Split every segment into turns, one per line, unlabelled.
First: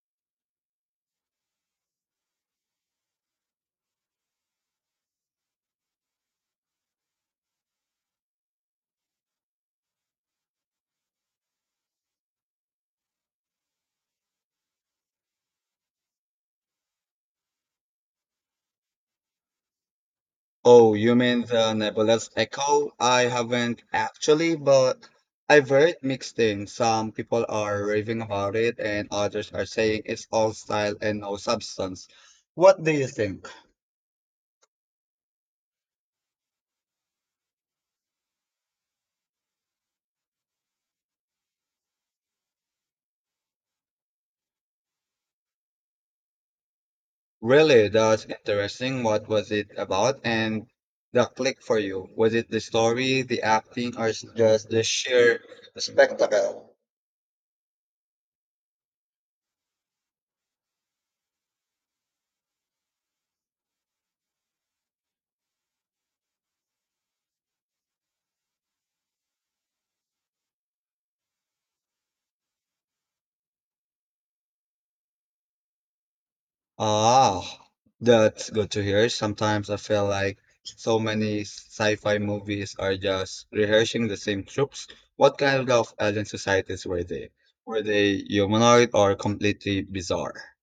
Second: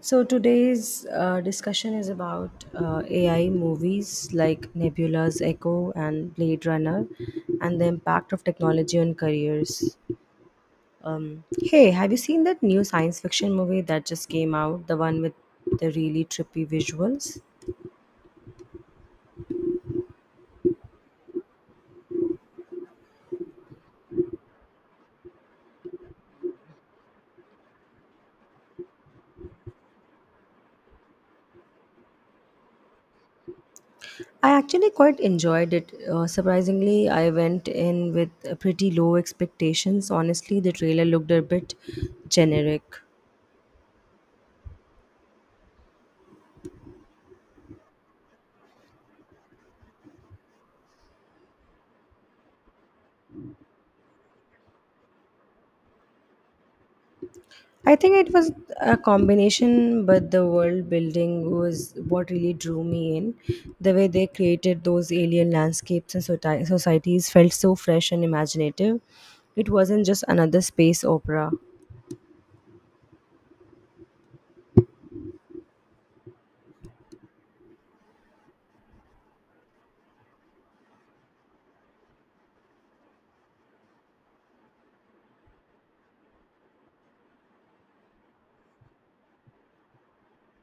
So today's discussion is about AI movies like Nebula's Echo and Blade Runner, and the impact of technology on careers. Hey, have you seen that new science fiction movie that just came out? The one with the really trippy visuals.
Oh, you mean the nebulous echo? I haven't actually, but I've heard mixed things. Some people are raving about it, and others are saying it's all style and no substance. What do you think?
I actually quite enjoyed it. Surprisingly, I went in with pretty low expectations. Honestly, the trailer looked a bit generic.
Really, that's interesting. What was it about? And the click for you? Was it the story, the acting, or just the sheer spectacle?
I think it was a combination, but the world building was what really drew me in. The way they created those alien landscapes and societies felt so fresh and imaginative. It wasn't just another space opera.
Ah, that's good to hear. Sometimes I feel like so many sci-fi movies are just rehearsing the same tropes. What kind of alien societies were they? Were they humanoid or completely bizarre?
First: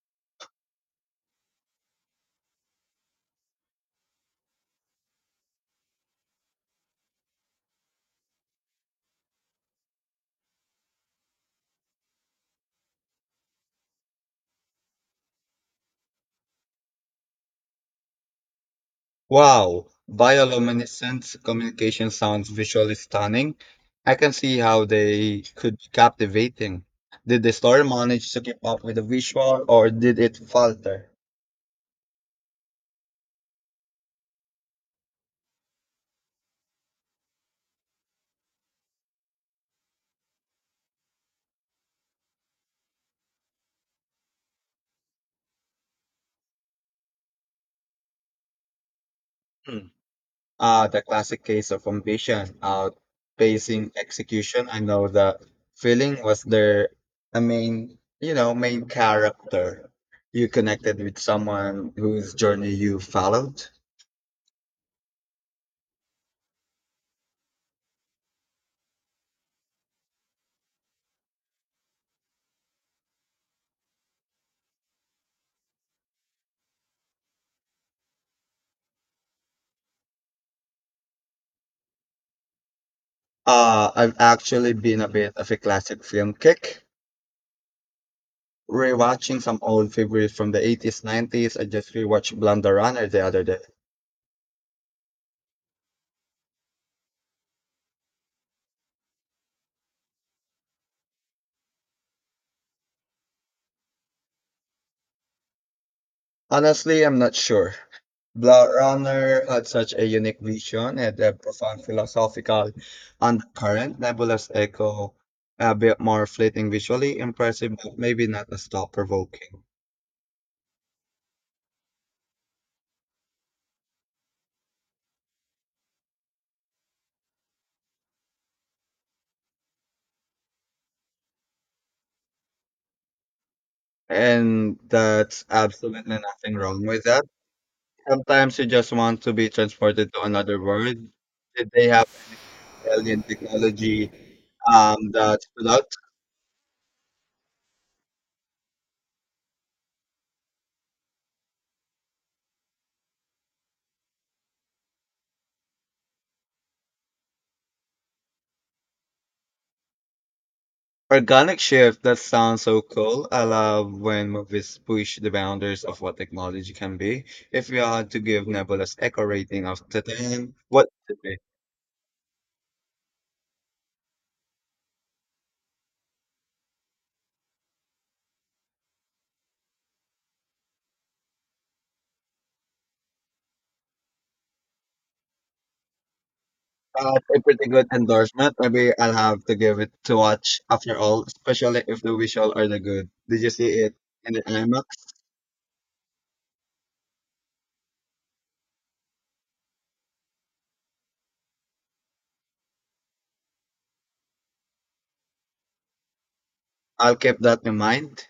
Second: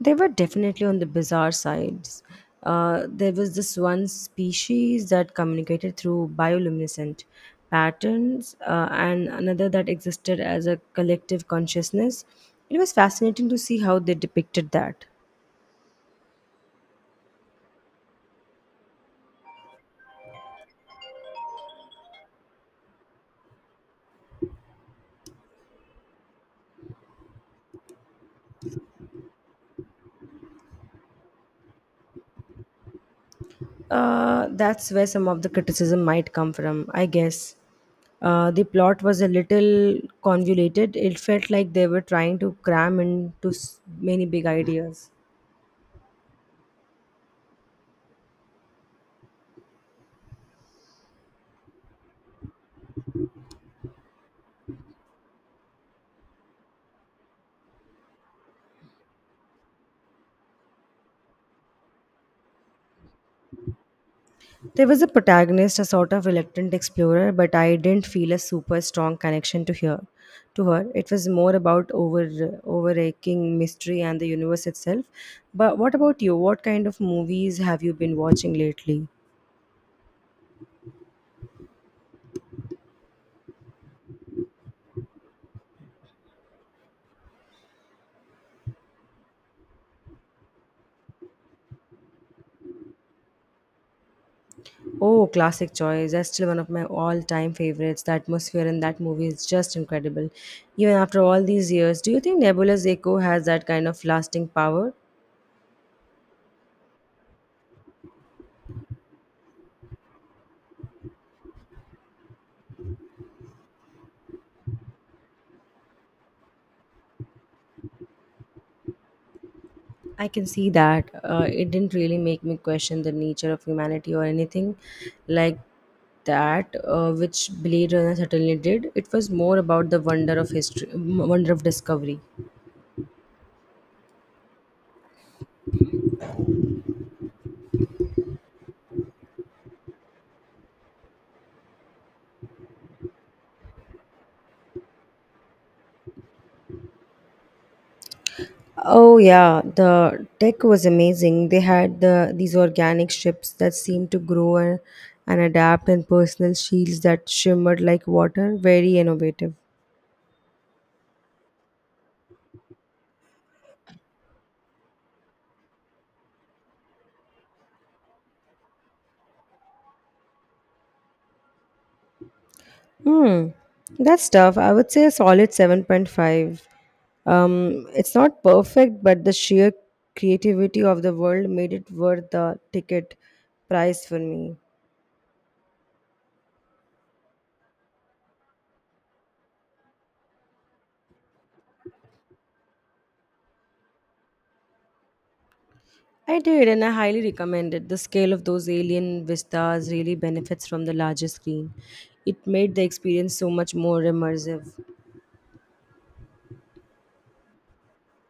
They were definitely on the bizarre sides. There was this one species that communicated through bioluminescent patterns, and another that existed as a collective consciousness. It was fascinating to see how they depicted that.
Wow, bioluminescent communication sounds visually stunning. I can see how they could be captivating. Did the story manage to keep up with the visual or did it falter?
That's where some of the criticism might come from, I guess. The plot was a little convoluted. It felt like they were trying to cram into many big ideas.
Hmm. The classic case of ambition outpacing execution. I know the feeling was their, main character. You connected with someone whose journey you followed.
There was a protagonist, a sort of reluctant explorer, but I didn't feel a super strong connection to her. To her, it was more about overaching mystery and the universe itself. But what about you? What kind of movies have you been watching lately?
I've actually been a bit of a classic film kick. Rewatching some old favorites from the 80s, 90s. I just rewatched Blonde the Runner the other day.
Oh, classic choice. That's still one of my all time favorites. The atmosphere in that movie is just incredible. Even after all these years, do you think Nebula's Echo has that kind of lasting power?
Honestly, I'm not sure. Blade Runner had such a unique vision and a profound philosophical undercurrent. Nebulous Echo, a bit more fleeting visually, impressive, but maybe not as thought-provoking.
I can see that. It didn't really make me question the nature of humanity or anything like that, which Blade Runner certainly did. It was more about the wonder of history, wonder of discovery.
And that's absolutely nothing wrong with that. Sometimes you just want to be transported to another world. Did they have alien technology that stood out?
Oh yeah, the tech was amazing. They had the these organic ships that seemed to grow and adapt, and personal shields that shimmered like water. Very innovative.
Organic shift, that sounds so cool. I love when movies push the boundaries of what technology can be. If you had to give Nebula's echo rating of to 10, what would it be?
Hmm, that's tough. I would say a solid 7.5. It's not perfect, but the sheer creativity of the world made it worth the ticket price for me.
That's a pretty good endorsement. Maybe I'll have to give it to watch after all, especially if the visual are the good. Did you see it in the IMAX?
I did, and I highly recommend it. The scale of those alien vistas really benefits from the larger screen. It made the experience so much more immersive.
I'll keep that in mind.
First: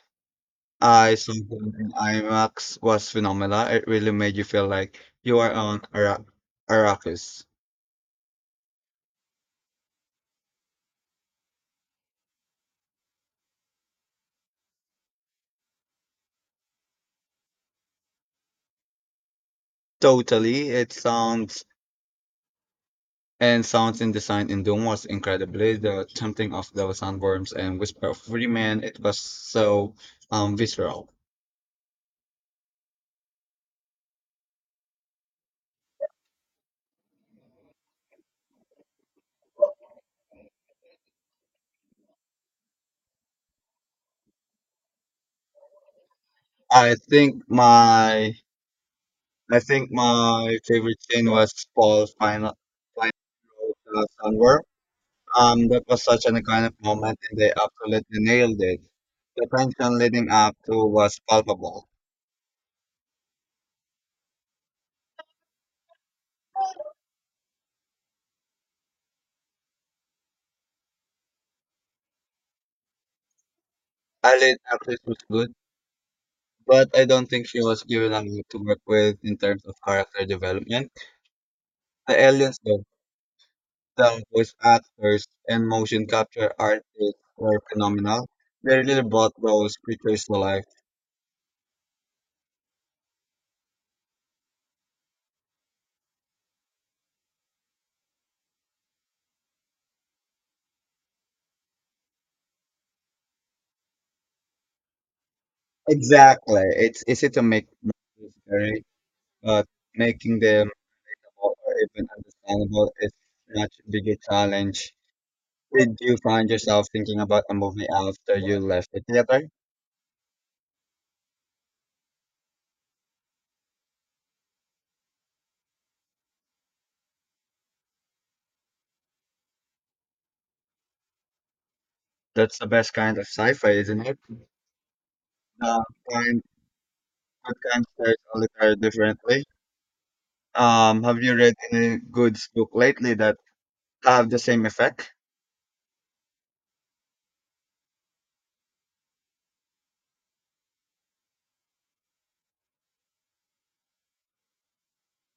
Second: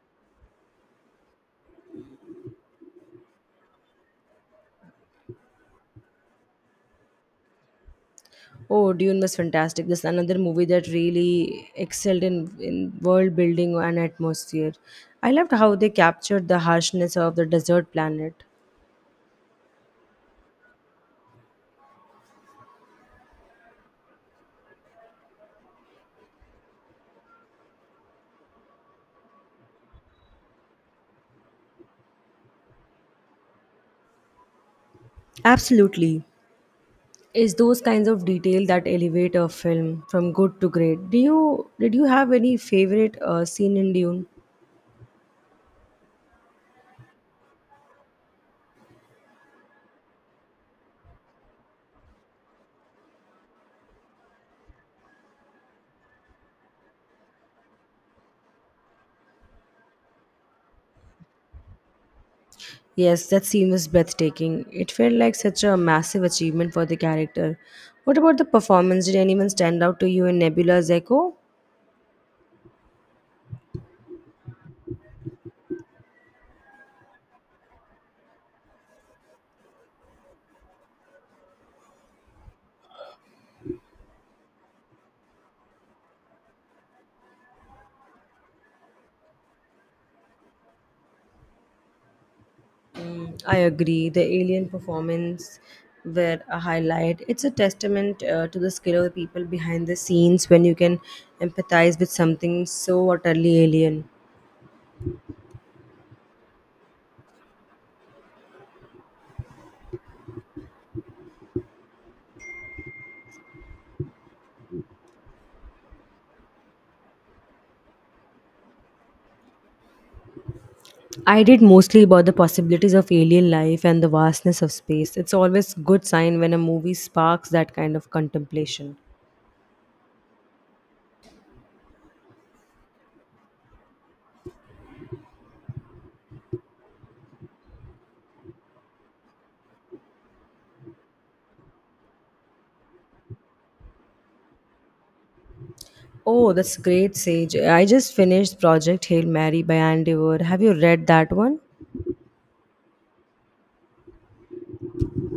I saw it in IMAX was phenomenal. It really made you feel like you are on Arrakis.
Oh, Dune was fantastic. This another movie that really excelled in world building and atmosphere. I loved how they captured the harshness of the desert planet.
Totally. It sounds. And sounds in design in Doom was incredibly the tempting of those sandworms and whisper of free man. It was so visceral.
Absolutely. It's those kinds of detail that elevate a film from good to great. Do you did you have any favorite scene in Dune?
I think my I think my favorite scene was Paul's final sandworm. That was such an iconic moment, and they absolutely nailed it. The tension leading up to was palpable.
Yes, that scene was breathtaking. It felt like such a massive achievement for the character. What about the performance? Did anyone stand out to you in Nebula's Echo?
Eileen actress was good, but I don't think she was given enough to work with in terms of character development. The aliens though, the voice actors and motion capture artists were phenomenal. They really brought those creatures to life.
Mm, I agree. The alien performance were a highlight. It's a testament to the skill of the people behind the scenes when you can empathize with something so utterly alien.
Exactly. It's easy to make movies scary, but making them memorable or even understandable is much bigger challenge. Did you find yourself thinking about a movie after you left the theater?
I did, mostly about the possibilities of alien life and the vastness of space. It's always good sign when a movie sparks that kind of contemplation.
That's the best kind of sci-fi, isn't it? The kind That kind stares all the time differently. Have you read any good book lately that have the same effect?
Oh, that's great, Sage. I just finished Project Hail Mary by Andy Weir. Have you read that one?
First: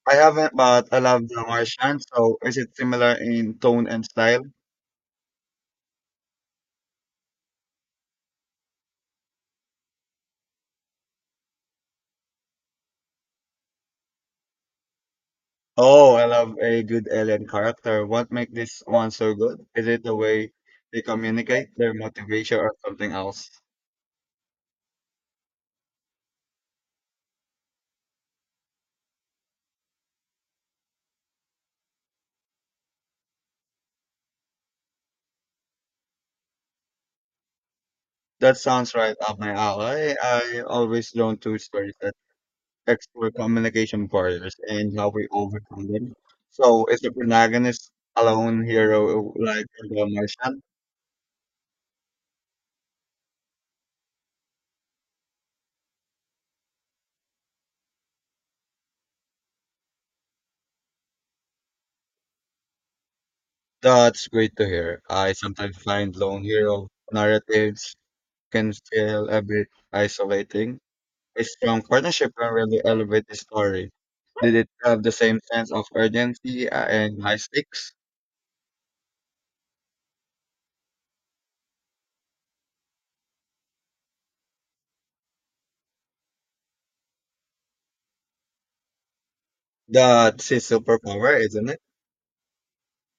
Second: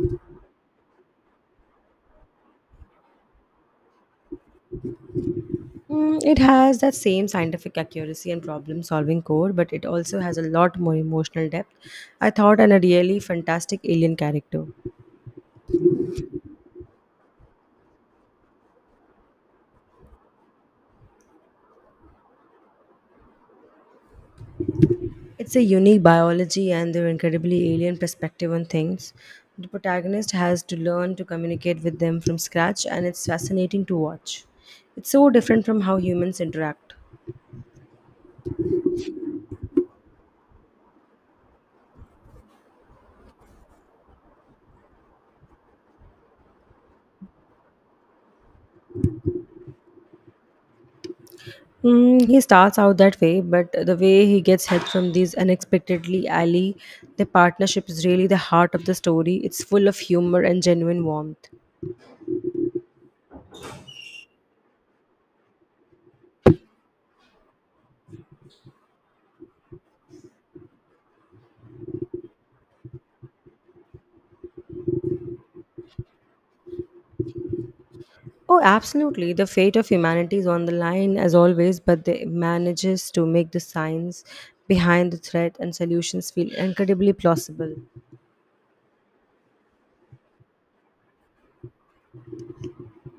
I haven't, but I love The Martian. So is it similar in tone and style?
Mm, it has that same scientific accuracy and problem solving core, but it also has a lot more emotional depth, I thought, and a really fantastic alien character.
Oh, I love a good alien character. What makes this one so good? Is it the way they communicate, their motivation, or something else?
It's a unique biology and their incredibly alien perspective on things. The protagonist has to learn to communicate with them from scratch, and it's fascinating to watch. It's so different from how humans interact.
That sounds right up my alley. I always drawn to stories that explore communication barriers and how we overcome them. So is the protagonist a lone hero like in The Martian?
Mm, he starts out that way, but the way he gets help from these unexpectedly ally, the partnership is really the heart of the story. It's full of humor and genuine warmth.
That's great to hear. I sometimes find lone hero narratives can feel a bit isolating. A strong partnership can really elevate the story. Did it have the same sense of urgency and high stakes?
Oh, absolutely. The fate of humanity is on the line as always, but they manages to make the science behind the threat and solutions feel incredibly plausible.
That's his superpower, isn't it?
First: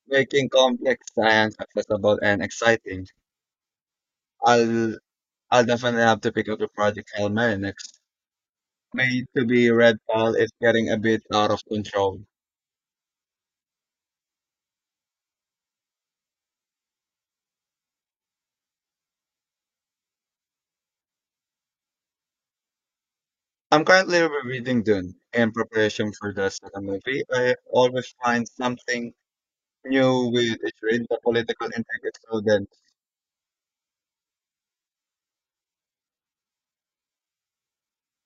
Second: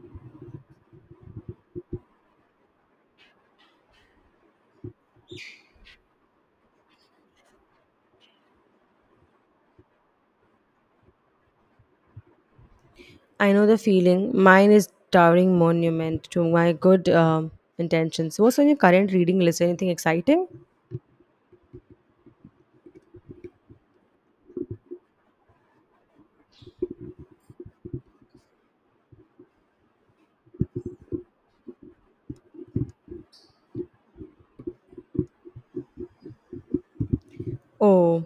Making complex science accessible and exciting. I'll I'll definitely have to pick up the Project Hail Mary next. Made to be Red Pal is getting a bit out of control.
I know the feeling. Mine is towering monument to my good intentions. What's on your current reading list? Anything exciting?
I'm currently rereading Dune in preparation for the second movie. I always find something new with it's read the political intrigue. So then
Oh,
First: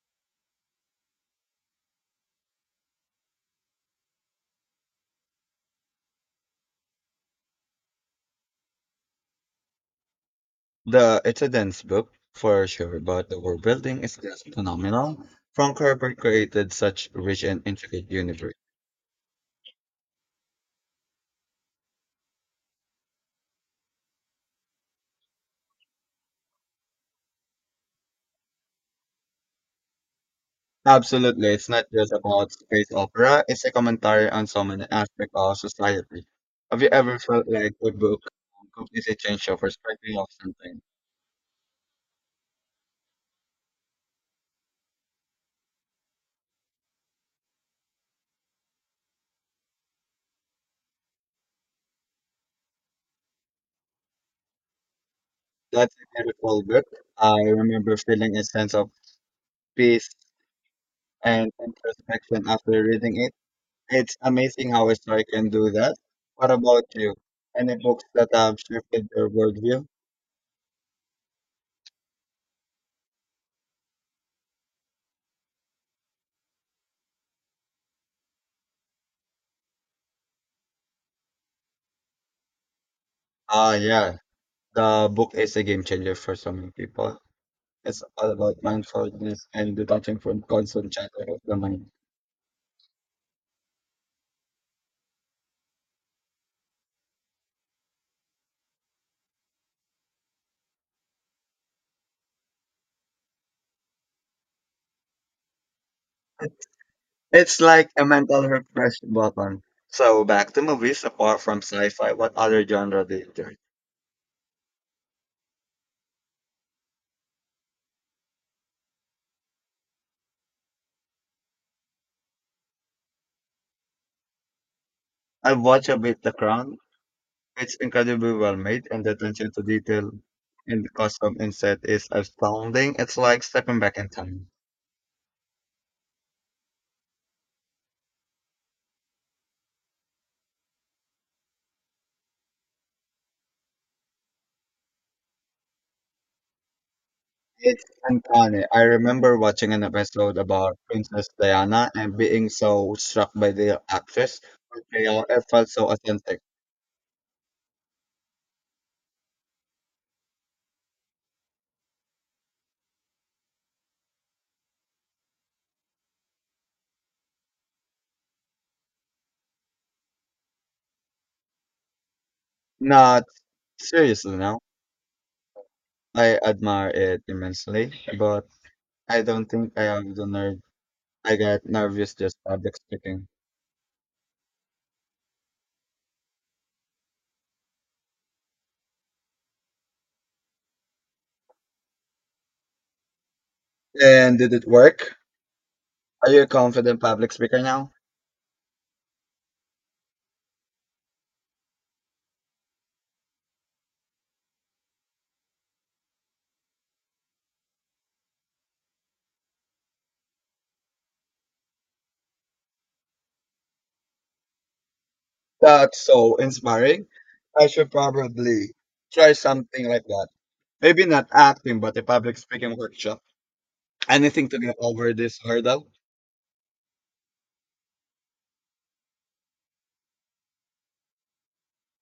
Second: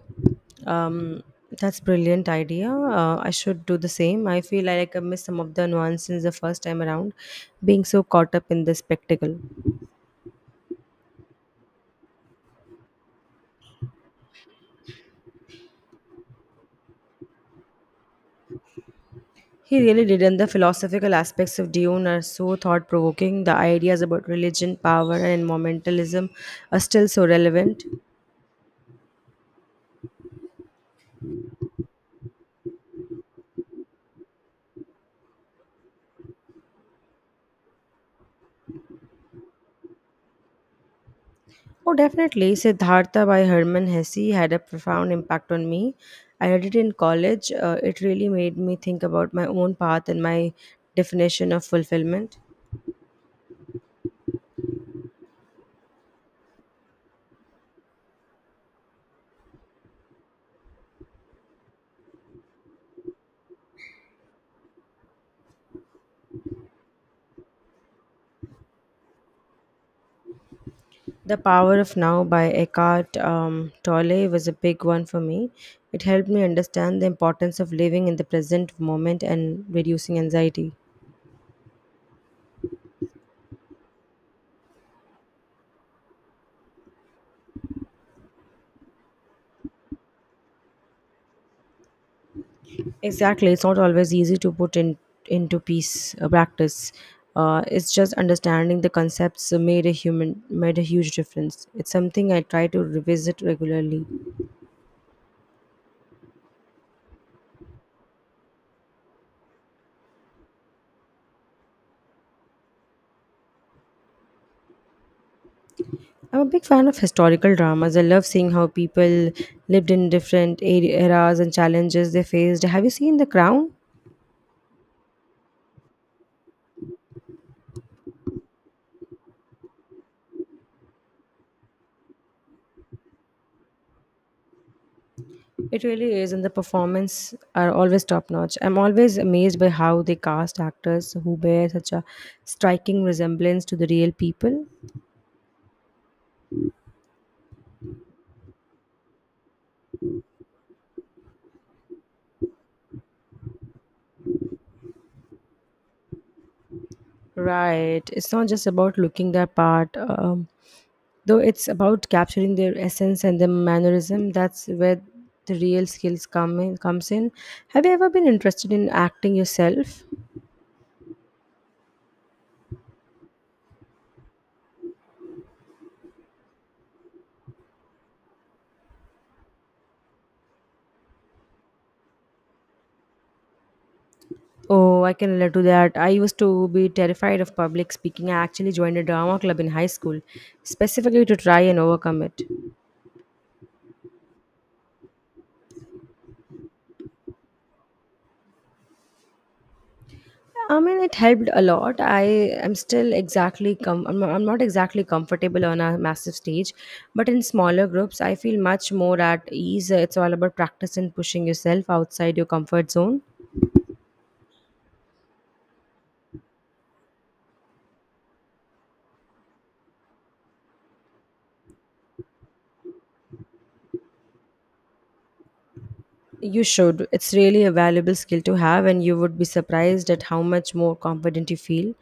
um, that's brilliant idea. I should do the same. I feel like I missed some of the nuances the first time around, being so caught up in the spectacle.
the it's a dense book for sure, but the world building is just phenomenal. Frank Herbert created such rich and intricate universe.
He really did, and the philosophical aspects of Dune are so thought provoking. The ideas about religion, power, and environmentalism are still so relevant.
Absolutely, it's not just about space opera. It's a commentary on so many aspects of society. Have you ever felt like a book completely changed your perspective of something?
Oh, definitely. Siddhartha by Herman Hesse had a profound impact on me. I read it in college. It really made me think about my own path and my definition of fulfillment.
That's a beautiful book. I remember feeling a sense of peace and introspection after reading it. It's amazing how a story can do that. What about you? Any books that have shifted your worldview?
The Power of Now by Eckhart Tolle was a big one for me. It helped me understand the importance of living in the present moment and reducing anxiety.
Ah, yeah. The book is a game changer for so many people. It's all about mindfulness and detaching from constant chatter of the mind.
Exactly, it's not always easy to put in into peace practice. It's just understanding the concepts made a huge difference. It's something I try to revisit regularly.
It's like a mental refresh button. So back to movies, apart from sci-fi, what other genre do you enjoy?
I'm a big fan of historical dramas. I love seeing how people lived in different eras and challenges they faced. Have you seen The Crown?
I've watched a bit The Crown. It's incredibly well made and the attention to detail in the costume and set is astounding. It's like stepping back in time.
It really is, and the performance are always top notch. I'm always amazed by how they cast actors who bear such a striking resemblance to the real people.
It's uncanny. I remember watching an episode about Princess Diana and being so struck by the actress portrayal. It felt so authentic.
Right. It's not just about looking their part, though it's about capturing their essence and their mannerism. That's where the real skills comes in. Have you ever been interested in acting yourself?
Not seriously now. I admire it immensely, but I don't think I have the nerve. I get nervous just public speaking.
Oh, I can relate to that. I used to be terrified of public speaking. I actually joined a drama club in high school, specifically to try and overcome it.
And did it work? Are you a confident public speaker now?
I mean, it helped a lot. I'm not exactly comfortable on a massive stage, but in smaller groups, I feel much more at ease. It's all about practice and pushing yourself outside your comfort zone.
That's so inspiring. I should probably try something like that. Maybe not acting, but a public speaking workshop. Anything to get over this hurdle.
You should. It's really a valuable skill to have, and you would be surprised at how much more confident you feel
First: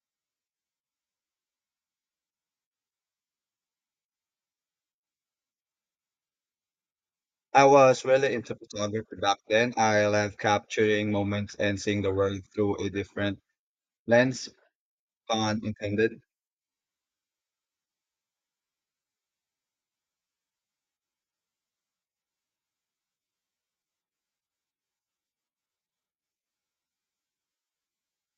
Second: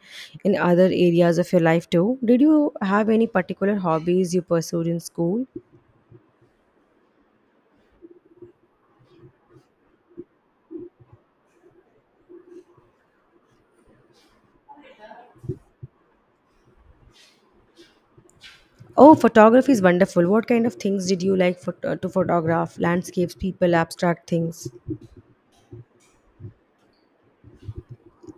in other areas of your life too. Did you have any particular hobbies you pursued in school?
I was really into photography back then. I love capturing moments and seeing the world through a different lens, pun intended.
Oh, photography is wonderful. What kind of things did you like to photograph? Landscapes, people, abstract things.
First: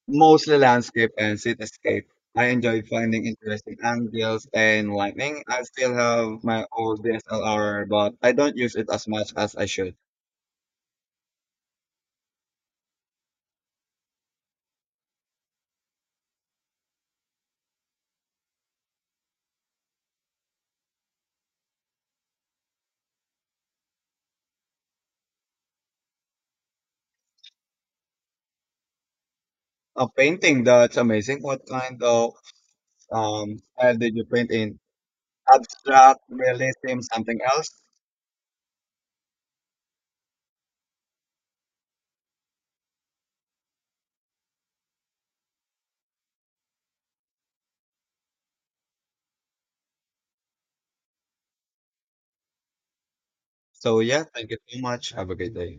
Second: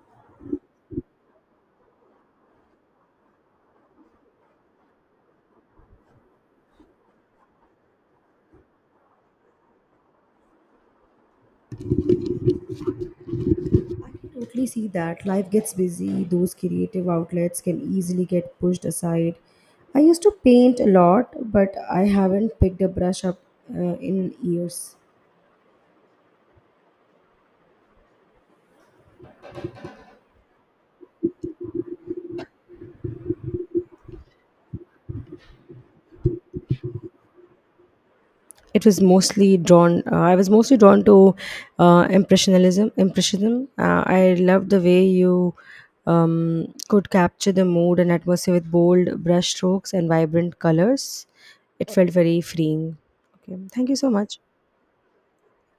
Mostly landscape and cityscape. I enjoy finding interesting angles and lighting. I still have my old DSLR, but I don't use it as much as I should.
I can totally see that. Life gets busy, those creative outlets can easily get pushed aside. I used to paint a lot, but I haven't picked a brush up in years.
A painting that's amazing. What kind of style did you paint in? Abstract, realism, something else?
It was mostly drawn I was mostly drawn to impressionism impressionism. I loved the way you could capture the mood and atmosphere with bold brush strokes and vibrant colors. It felt very freeing. Okay, thank you
So
so
yeah,
much.
thank you so much. Have a great day.